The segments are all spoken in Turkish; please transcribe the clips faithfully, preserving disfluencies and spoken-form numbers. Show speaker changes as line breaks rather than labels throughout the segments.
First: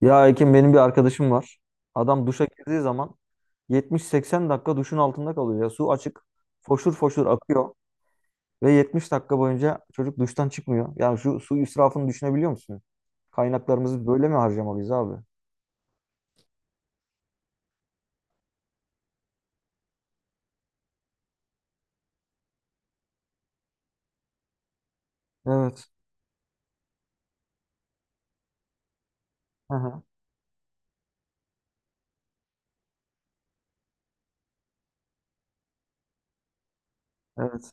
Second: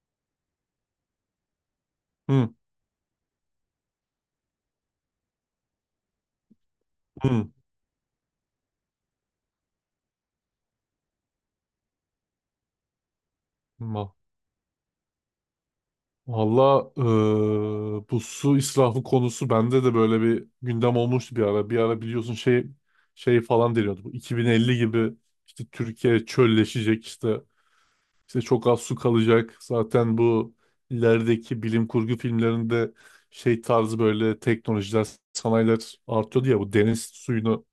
Ya Ekim benim bir arkadaşım var. Adam duşa
Hı,
girdiği zaman yetmiş seksen dakika duşun altında kalıyor ya. Su açık, foşur foşur
hı.
akıyor ve yetmiş dakika boyunca çocuk duştan çıkmıyor. Yani şu su israfını düşünebiliyor musun? Kaynaklarımızı
Ma-
böyle mi harcamalıyız abi?
Valla, eee, bu su israfı konusu bende de böyle bir gündem olmuştu bir ara. Bir ara biliyorsun şey şey falan deniyordu. Bu iki bin elli gibi işte
Evet.
Türkiye çölleşecek, işte işte çok az su kalacak.
Hı hı.
Zaten bu ilerideki bilim kurgu filmlerinde şey tarzı böyle teknolojiler, sanayiler artıyordu ya, bu deniz suyunu
Evet.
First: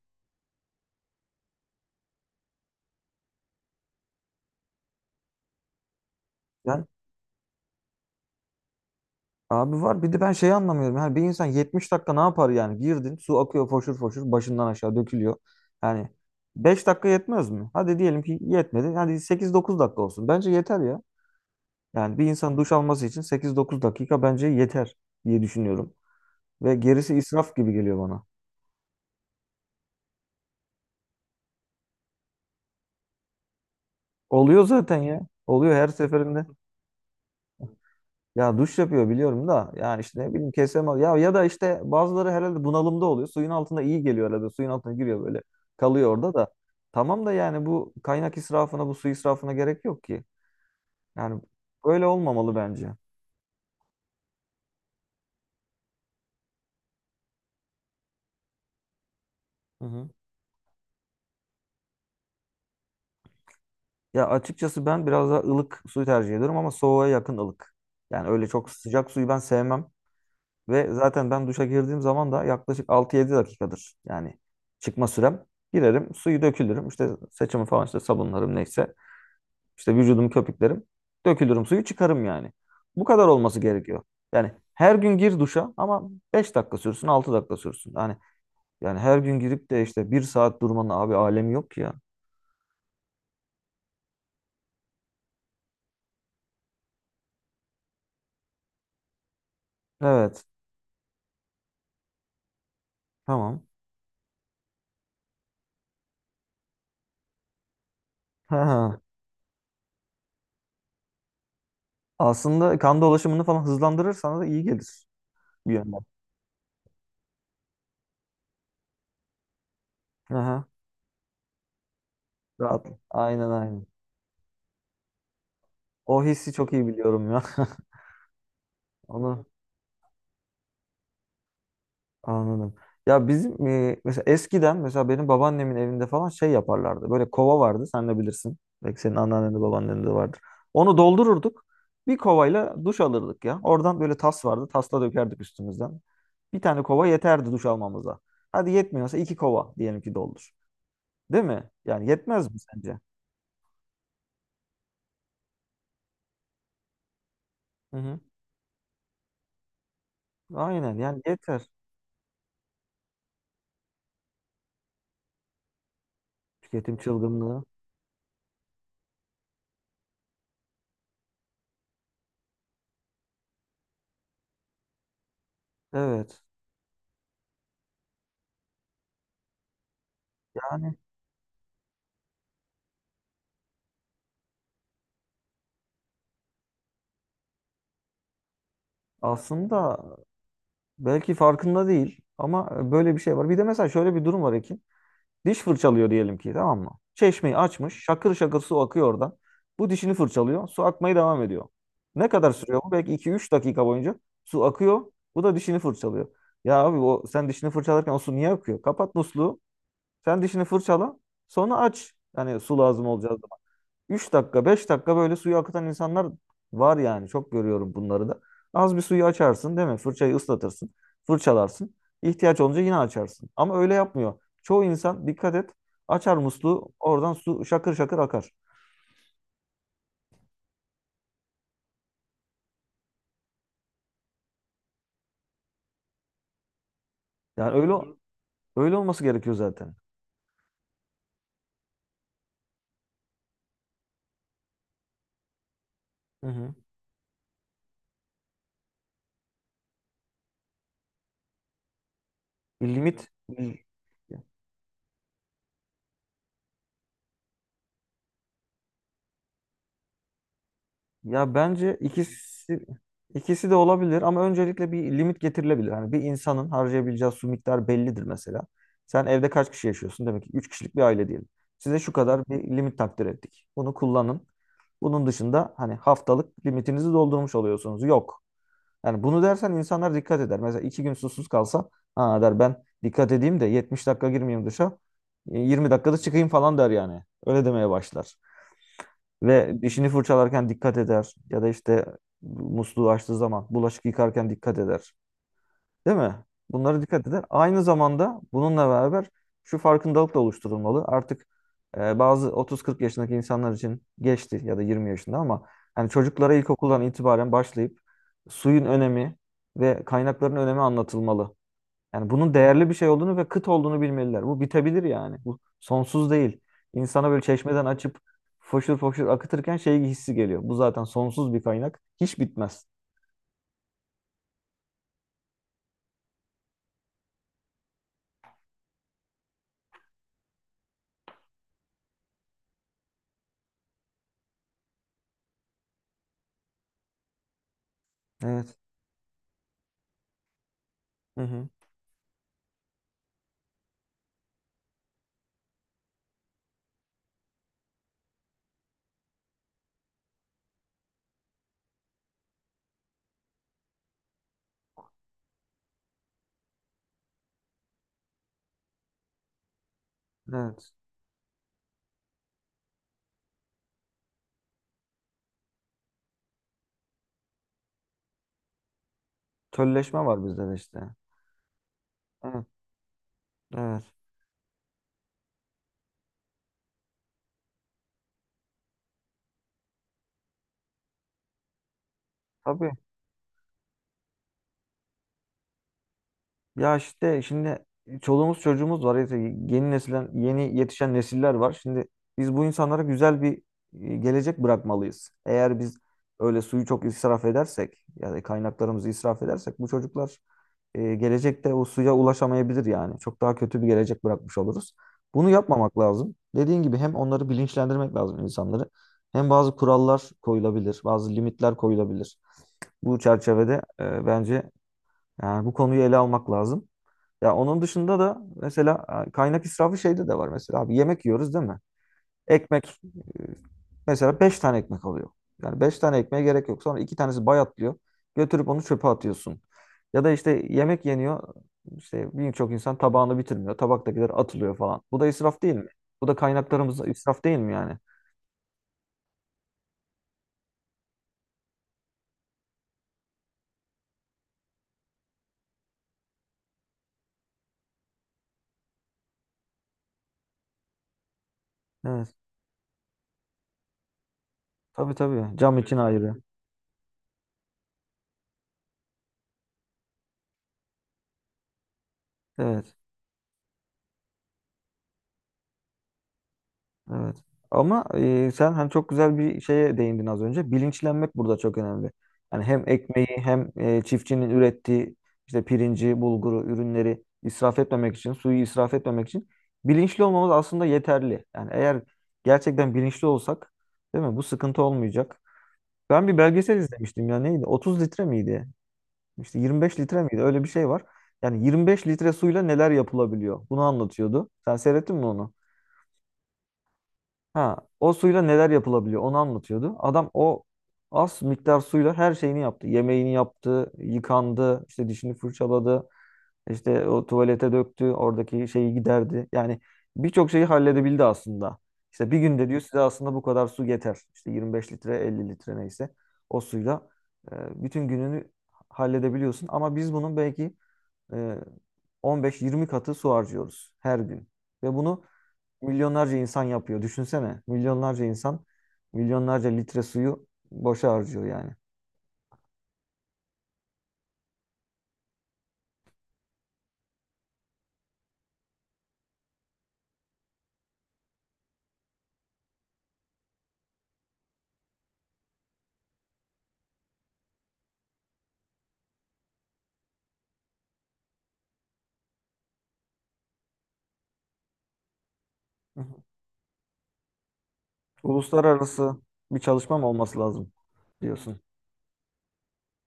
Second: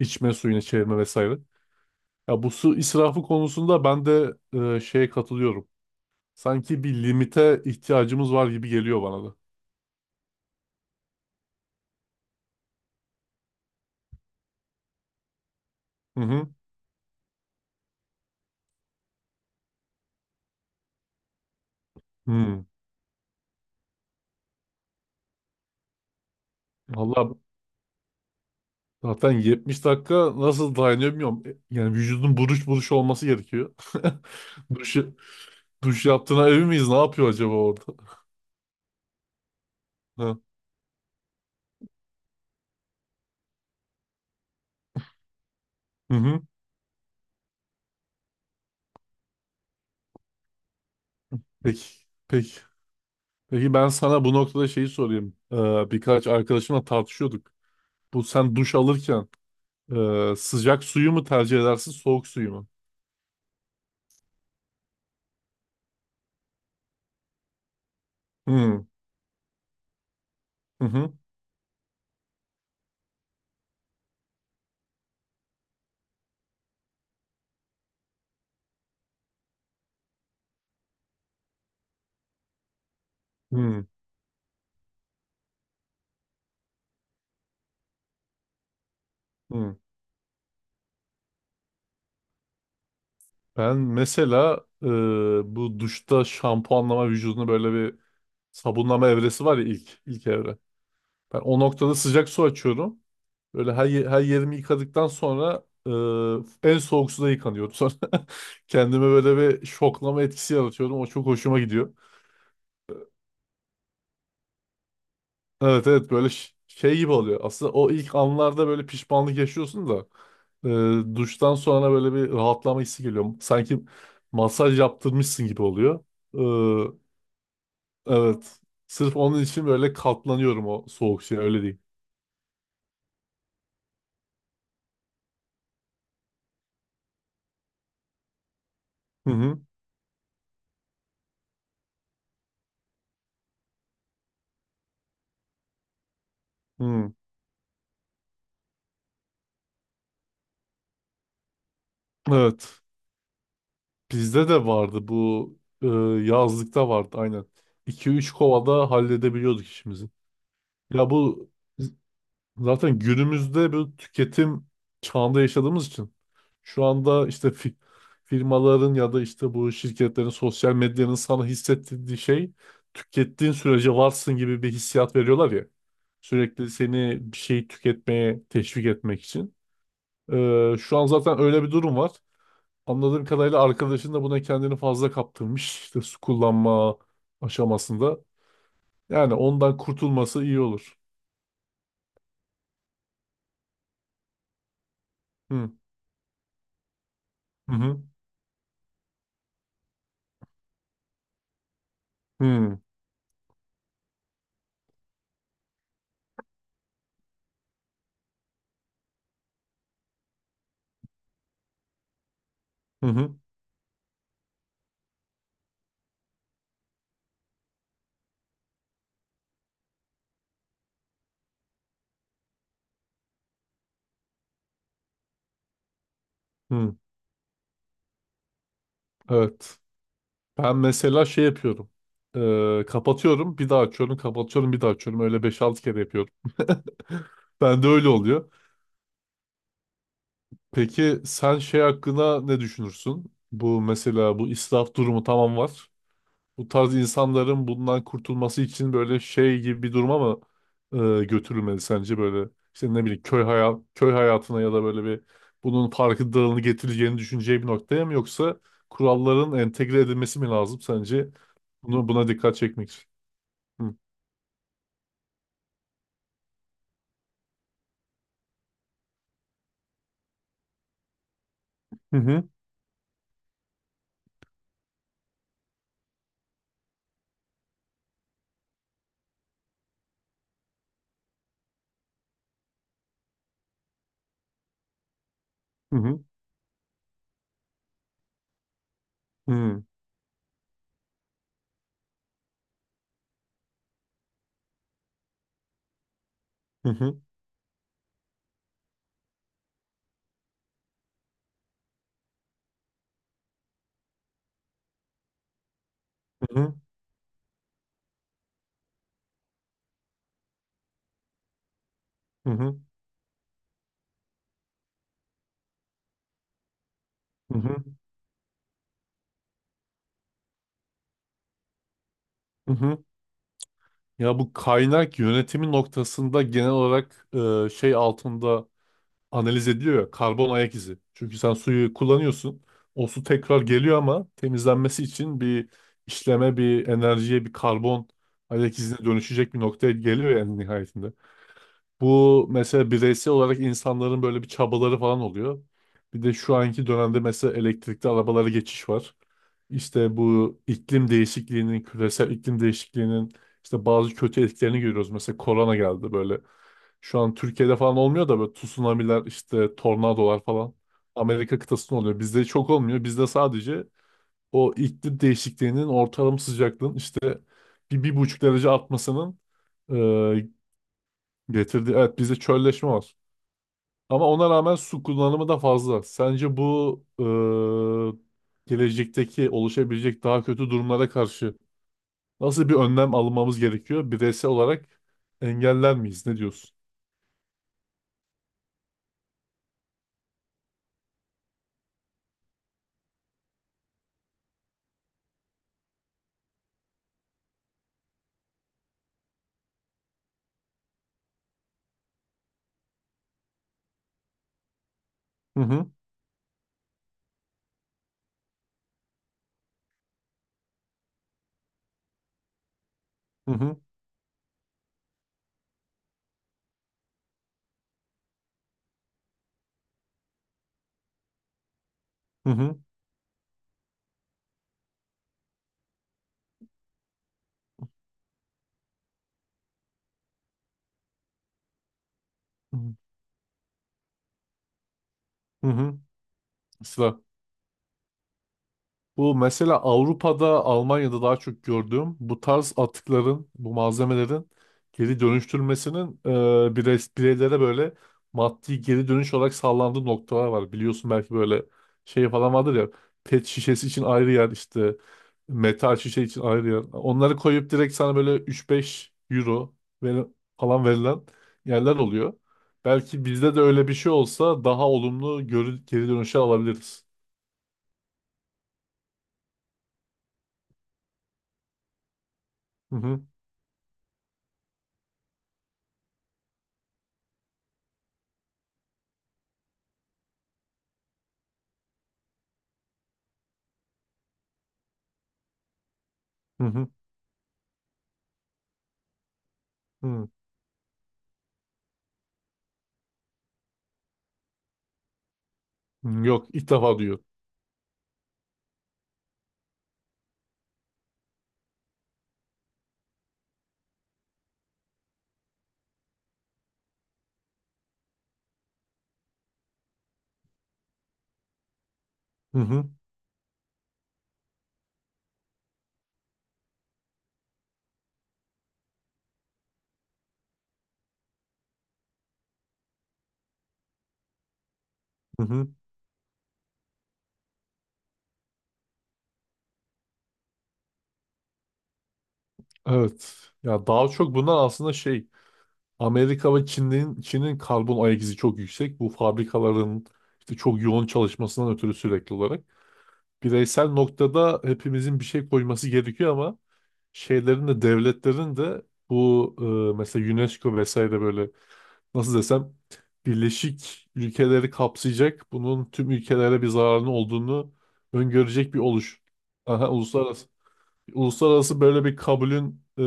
içme suyuna çevirme vesaire. Ya bu su israfı konusunda ben de eee, şeye katılıyorum. Sanki
Yani
bir limite ihtiyacımız var gibi geliyor bana da.
abi var bir de ben şeyi anlamıyorum. Yani bir insan yetmiş dakika ne yapar yani? Girdin, su akıyor foşur foşur başından aşağı dökülüyor. Yani
Hı hı.
beş dakika yetmez mi? Hadi diyelim ki yetmedi. Hadi sekiz dokuz dakika olsun. Bence yeter ya. Yani bir insan
Hı.
duş alması için sekiz dokuz dakika bence yeter diye düşünüyorum. Ve gerisi
Valla
israf gibi geliyor bana.
zaten yetmiş dakika nasıl dayanıyor bilmiyorum. E, Yani vücudun buruş buruş olması gerekiyor.
Oluyor
Duş,
zaten ya. Oluyor her
duş
seferinde.
yaptığına emin miyiz? Ne yapıyor acaba orada?
Ya duş yapıyor biliyorum da yani işte ne
Ha.
bileyim kesemez. Ya ya da işte bazıları herhalde bunalımda oluyor. Suyun altında iyi geliyor herhalde. Suyun altına giriyor böyle. Kalıyor
Hı
orada
hı.
da. Tamam da yani bu kaynak israfına, bu su israfına gerek yok ki. Yani
Peki.
böyle
Peki.
olmamalı bence.
Peki, ben sana bu noktada şeyi sorayım. Ee, birkaç arkadaşımla tartışıyorduk. Bu, sen duş alırken
Hı hı.
e, sıcak suyu mu tercih edersin, soğuk suyu mu?
Ya açıkçası ben biraz daha ılık suyu tercih ediyorum ama soğuğa yakın ılık. Yani öyle
Hı
çok
hı.
sıcak suyu ben sevmem. Ve
Hı
zaten ben duşa girdiğim zaman da yaklaşık altı yedi dakikadır. Yani çıkma sürem. Girerim, suyu dökülürüm. İşte saçımı falan işte sabunlarım neyse. İşte vücudumu köpüklerim. Dökülürüm suyu çıkarım yani. Bu kadar olması
hı.
gerekiyor. Yani her gün gir duşa ama beş dakika sürsün, altı dakika sürsün. Yani yani her gün girip
Hı.
de işte bir saat durmanın abi alemi yok ki ya.
Ben mesela e, bu duşta şampuanlama, vücudunu böyle bir sabunlama evresi var ya, ilk ilk
Evet,
evre. Ben o noktada sıcak su açıyorum.
tamam.
Böyle her, ye- her yerimi yıkadıktan sonra e, en soğuk suda yıkanıyorum. Sonra
Ha.
kendime böyle bir şoklama etkisi yaratıyorum. O çok hoşuma gidiyor.
Aslında kan dolaşımını falan hızlandırırsan da iyi gelir bir
Evet,
yönden.
evet, böyle ş- şey gibi oluyor. Aslında o ilk anlarda böyle pişmanlık yaşıyorsun da
Aha,
e, duştan sonra böyle bir rahatlama
rahat.
hissi geliyor.
Aynen
Sanki
aynen.
masaj yaptırmışsın gibi oluyor.
O hissi çok iyi
E,
biliyorum ya.
Evet. Sırf onun
Onu
için böyle katlanıyorum o soğuk şeye, öyle değil.
anladım. Ya bizim e, mesela eskiden mesela benim babaannemin evinde falan şey yaparlardı. Böyle kova vardı. Sen de bilirsin. Belki senin
Hı
anneannen
hı.
de babaannen de vardır. Onu doldururduk. Bir kovayla duş alırdık ya. Oradan böyle tas vardı. Tasla dökerdik üstümüzden. Bir tane kova
Hı.
yeterdi duş almamıza. Hadi yetmiyorsa iki kova diyelim ki doldur. Değil mi? Yani yetmez mi
Evet.
sence?
Bizde de vardı bu, e, yazlıkta vardı aynen.
Hı hı.
iki üç kovada halledebiliyorduk işimizi.
Aynen
Ya
yani
bu
yeter.
Zaten günümüzde bir tüketim çağında yaşadığımız için şu
Tüketim
anda işte
çılgınlığı.
fi- firmaların ya da işte bu şirketlerin, sosyal medyanın sana hissettirdiği şey, tükettiğin sürece varsın gibi bir hissiyat veriyorlar ya.
Evet.
Sürekli seni bir şey tüketmeye teşvik etmek için. Ee,
Yani
şu an zaten öyle bir durum var. Anladığım kadarıyla arkadaşın da buna kendini fazla kaptırmış, İşte su kullanma aşamasında. Yani ondan
aslında
kurtulması iyi olur.
Belki farkında değil ama e, böyle bir şey var. Bir de mesela şöyle bir durum var Ekin. Diş
Hı
fırçalıyor diyelim ki tamam mı? Çeşmeyi
hı, hı
açmış şakır şakır su akıyor oradan. Bu dişini fırçalıyor su akmaya devam ediyor. Ne kadar sürüyor bu? Belki iki üç dakika boyunca su akıyor. Bu da dişini fırçalıyor. Ya abi o sen dişini fırçalarken o su niye akıyor? Kapat musluğu. Sen dişini fırçala. Sonra aç. Yani su lazım
hı,
olacak.
hı.
Üç dakika beş dakika böyle suyu akıtan insanlar var yani. Çok görüyorum bunları da. Az bir suyu açarsın değil mi? Fırçayı ıslatırsın. Fırçalarsın. İhtiyaç olunca yine açarsın. Ama öyle yapmıyor. Çoğu insan dikkat et açar musluğu
Hı.
oradan su şakır şakır akar.
Evet. Ben mesela şey yapıyorum. Ee, kapatıyorum, bir daha açıyorum, kapatıyorum, bir daha açıyorum. Öyle beş altı kere yapıyorum.
Yani
Ben de
öyle
öyle oluyor.
öyle olması gerekiyor zaten.
Peki sen şey hakkında ne düşünürsün? Bu mesela, bu israf durumu, tamam, var.
Hı
Bu
hı.
tarz insanların bundan kurtulması için böyle şey gibi bir duruma mı e, götürülmeli sence, böyle
Bir
işte ne bileyim
limit
köy hayat köy hayatına ya da böyle bir, bunun farkındalığını getireceğini düşüneceği bir noktaya mı, yoksa kuralların entegre edilmesi mi lazım sence?
Ya bence
Bunu buna dikkat
ikisi
çekmek için.
ikisi de
Hı.
olabilir ama öncelikle bir limit getirilebilir. Hani bir insanın harcayabileceği su miktarı bellidir mesela. Sen evde kaç kişi yaşıyorsun? Demek ki üç kişilik bir aile diyelim. Size şu
Hı
kadar
hı.
bir limit takdir ettik. Bunu kullanın. Bunun dışında hani haftalık limitinizi doldurmuş oluyorsunuz. Yok. Yani bunu dersen insanlar dikkat eder. Mesela iki gün susuz kalsa ha der ben dikkat edeyim de yetmiş dakika girmeyeyim dışa. e, yirmi
Hı
dakikada
hı.
çıkayım falan der yani. Öyle demeye başlar. Ve
Hı.
dişini fırçalarken dikkat eder. Ya da işte musluğu açtığı zaman bulaşık yıkarken dikkat eder. Değil mi?
Hı
Bunlara
hı.
dikkat eder. Aynı zamanda bununla beraber şu farkındalık da oluşturulmalı. Artık e, bazı otuz kırk yaşındaki insanlar için geçti ya da yirmi yaşında ama yani çocuklara
Hı hı.
ilkokuldan itibaren başlayıp suyun önemi ve kaynakların önemi anlatılmalı. Yani
Hı
bunun
hı.
değerli bir şey olduğunu ve kıt olduğunu bilmeliler. Bu bitebilir yani. Bu sonsuz değil. İnsana böyle çeşmeden
Hı.
açıp foşur foşur akıtırken şey hissi geliyor. Bu zaten sonsuz bir kaynak. Hiç bitmez.
Ya bu kaynak yönetimi noktasında genel olarak e, şey altında analiz ediliyor ya, karbon ayak izi. Çünkü sen suyu kullanıyorsun. O su tekrar geliyor ama temizlenmesi için bir işleme, bir enerjiye, bir karbon
Evet.
ayak izine dönüşecek bir noktaya geliyor yani nihayetinde.
Hı hı.
Bu mesela bireysel olarak insanların böyle bir çabaları falan oluyor. Bir de şu anki dönemde mesela elektrikli arabalara geçiş var. İşte bu iklim değişikliğinin, küresel iklim değişikliğinin işte bazı kötü etkilerini görüyoruz. Mesela korona geldi böyle. Şu an Türkiye'de falan olmuyor da böyle tsunamiler, işte tornadolar falan
Evet.
Amerika kıtasında oluyor. Bizde çok olmuyor. Bizde sadece o iklim değişikliğinin, ortalama sıcaklığın işte bir, bir buçuk derece artmasının
Tölleşme var
e,
bizde de işte.
getirdiği... Evet, bizde
Evet.
çölleşme var.
Evet.
Ama ona rağmen su kullanımı da fazla. Sence bu e, gelecekteki oluşabilecek daha kötü durumlara karşı nasıl bir
Tabii.
önlem almamız gerekiyor? Bireysel olarak engeller miyiz? Ne diyorsun?
Ya işte şimdi çoluğumuz çocuğumuz var. İşte yeni nesiller, yeni yetişen nesiller var. Şimdi biz bu insanlara güzel bir e, gelecek bırakmalıyız. Eğer biz öyle suyu çok israf edersek, yani kaynaklarımızı israf edersek bu çocuklar e, gelecekte o suya ulaşamayabilir yani. Çok daha kötü bir gelecek bırakmış oluruz. Bunu
Hı hı,
yapmamak lazım. Dediğin gibi hem onları bilinçlendirmek lazım insanları, hem bazı kurallar koyulabilir, bazı limitler koyulabilir. Bu
hı hı,
çerçevede e, bence yani bu konuyu ele almak lazım. Ya onun dışında da mesela e, kaynak israfı şeyde de var mesela abi yemek yiyoruz değil mi?
hı
Ekmek e, mesela beş tane ekmek alıyor. Yani beş tane ekmeğe gerek yok. Sonra iki tanesi bayatlıyor. Götürüp onu çöpe atıyorsun. Ya da işte yemek yeniyor. İşte birçok
hı,
insan tabağını bitirmiyor. Tabaktakiler atılıyor falan. Bu da israf
hı
değil mi?
hı.
Bu da kaynaklarımız
Sıra.
israf değil mi yani?
Bu mesela Avrupa'da, Almanya'da daha çok gördüğüm, bu tarz atıkların, bu malzemelerin geri dönüştürülmesinin e, birey, bireylere böyle maddi geri dönüş olarak sağlandığı noktalar var. Biliyorsun, belki böyle şey
Evet.
falan vardır ya, pet şişesi için ayrı yer, işte
Tabii tabii. Cam için,
metal
evet,
şişe
ayrı.
için ayrı yer. Onları koyup direkt sana böyle üç beş euro ver- falan verilen yerler oluyor.
Evet.
Belki bizde de öyle bir şey olsa daha olumlu görü- geri dönüşe alabiliriz.
Evet. Ama e, sen hani çok güzel bir şeye değindin az önce. Bilinçlenmek burada çok önemli. Yani hem
Hı hı,
ekmeği hem e, çiftçinin ürettiği işte pirinci, bulguru, ürünleri israf etmemek için, suyu israf etmemek için bilinçli olmamız aslında yeterli. Yani eğer gerçekten bilinçli olsak, değil mi? Bu sıkıntı olmayacak. Ben bir
hı
belgesel
hı,
izlemiştim ya neydi? otuz litre miydi? İşte yirmi beş litre
hı.
miydi? Öyle bir şey var. Yani yirmi beş litre suyla neler yapılabiliyor? Bunu anlatıyordu. Sen seyrettin mi onu?
Hmm, yok, ilk defa duyuyorum.
Ha, o suyla neler yapılabiliyor onu anlatıyordu. Adam o az miktar suyla her şeyini yaptı. Yemeğini yaptı, yıkandı, işte dişini fırçaladı, işte o tuvalete döktü, oradaki şeyi giderdi. Yani birçok şeyi halledebildi aslında. İşte bir
Hı
günde diyor
hı,
size aslında bu kadar su yeter. İşte yirmi beş litre, elli litre neyse o suyla e, bütün gününü halledebiliyorsun. Ama biz bunun belki e, on beş yirmi katı su harcıyoruz her gün. Ve bunu
hı hı.
milyonlarca insan yapıyor. Düşünsene. Milyonlarca insan milyonlarca litre suyu boşa harcıyor yani.
Evet. Ya daha çok bundan aslında şey, Amerika ve Çin'in Çin'in karbon ayak izi çok yüksek. Bu fabrikaların işte çok yoğun çalışmasından ötürü sürekli olarak. Bireysel noktada hepimizin bir şey koyması gerekiyor ama şeylerin de, devletlerin de bu e, mesela UNESCO vesaire, böyle nasıl desem, birleşik ülkeleri kapsayacak, bunun
Hı
tüm
hı.
ülkelere bir zararının olduğunu öngörecek bir
Uluslararası
oluş.
bir
Aha,
çalışma mı olması
uluslararası
lazım diyorsun.
Uluslararası böyle bir kabulün e,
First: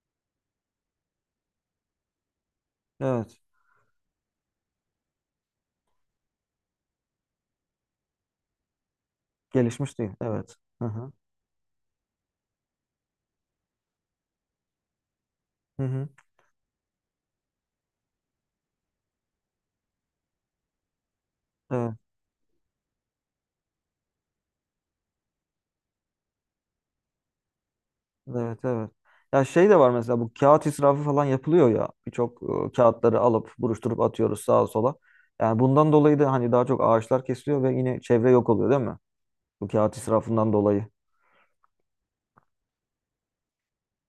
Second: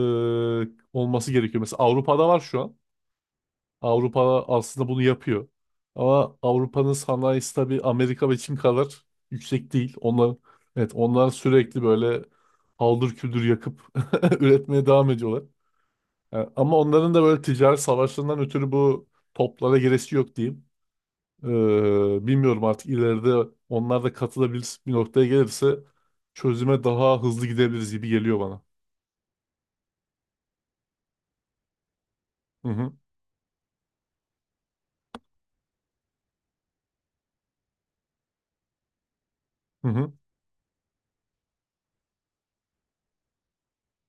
olması gerekiyor. Mesela Avrupa'da var şu an.
Evet.
Avrupa aslında bunu yapıyor. Ama Avrupa'nın sanayisi tabii Amerika ve Çin kadar yüksek değil.
Gelişmiş değil.
Onlar,
Evet. Hı
evet,
hı.
onlar sürekli böyle haldır küldür yakıp üretmeye devam ediyorlar.
Hı hı.
Yani ama onların da böyle ticaret savaşlarından ötürü bu toplara giresi yok diyeyim.
Evet.
Ee, bilmiyorum, artık ileride onlar da katılabilir bir noktaya gelirse çözüme daha hızlı gidebiliriz gibi geliyor
Evet.
bana.
Evet. Ya şey de var mesela bu kağıt israfı falan yapılıyor ya. Birçok
Hı
e,
hı.
kağıtları alıp buruşturup atıyoruz sağa sola. Yani bundan dolayı da hani daha çok ağaçlar kesiliyor ve yine çevre yok oluyor değil mi? Bu
Hı
kağıt
hı.
israfından dolayı.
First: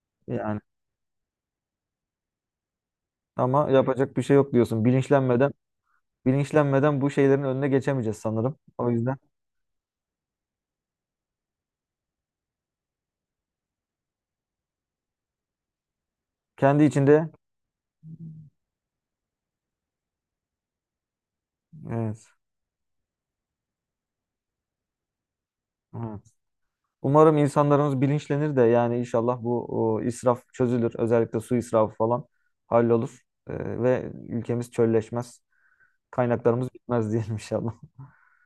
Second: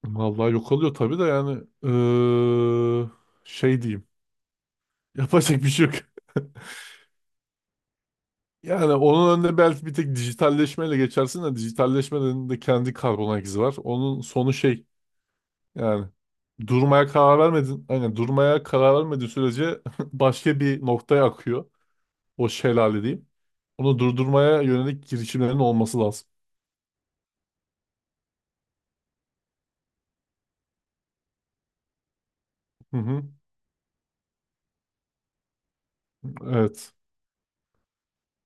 Vallahi
Yani
yok oluyor tabii de, yani eee,
ama
şey diyeyim.
yapacak bir şey yok diyorsun. Bilinçlenmeden
Yapacak bir şey yok.
bilinçlenmeden bu şeylerin önüne geçemeyeceğiz sanırım. O
Yani
yüzden
onun önüne belki bir tek dijitalleşmeyle geçersin de, dijitalleşmenin de kendi karbon ayak izi var. Onun sonu şey, yani
kendi
durmaya
içinde
karar vermedin. Aynen, durmaya karar vermediğin sürece başka bir noktaya akıyor.
evet,
O şelale diyeyim. Onu durdurmaya yönelik girişimlerin olması
evet.
lazım.
Umarım insanlarımız bilinçlenir de yani inşallah bu o, israf çözülür. Özellikle su israfı falan
Hı
hallolur.
hı.
Ee, ve ülkemiz çölleşmez. Kaynaklarımız
Evet.
bitmez diyelim inşallah.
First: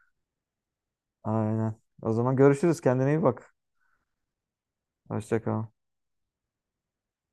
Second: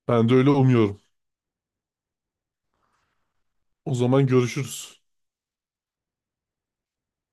Ben de öyle umuyorum.
Aynen. O zaman görüşürüz. Kendine iyi bak.
O zaman görüşürüz.
Hoşça kal.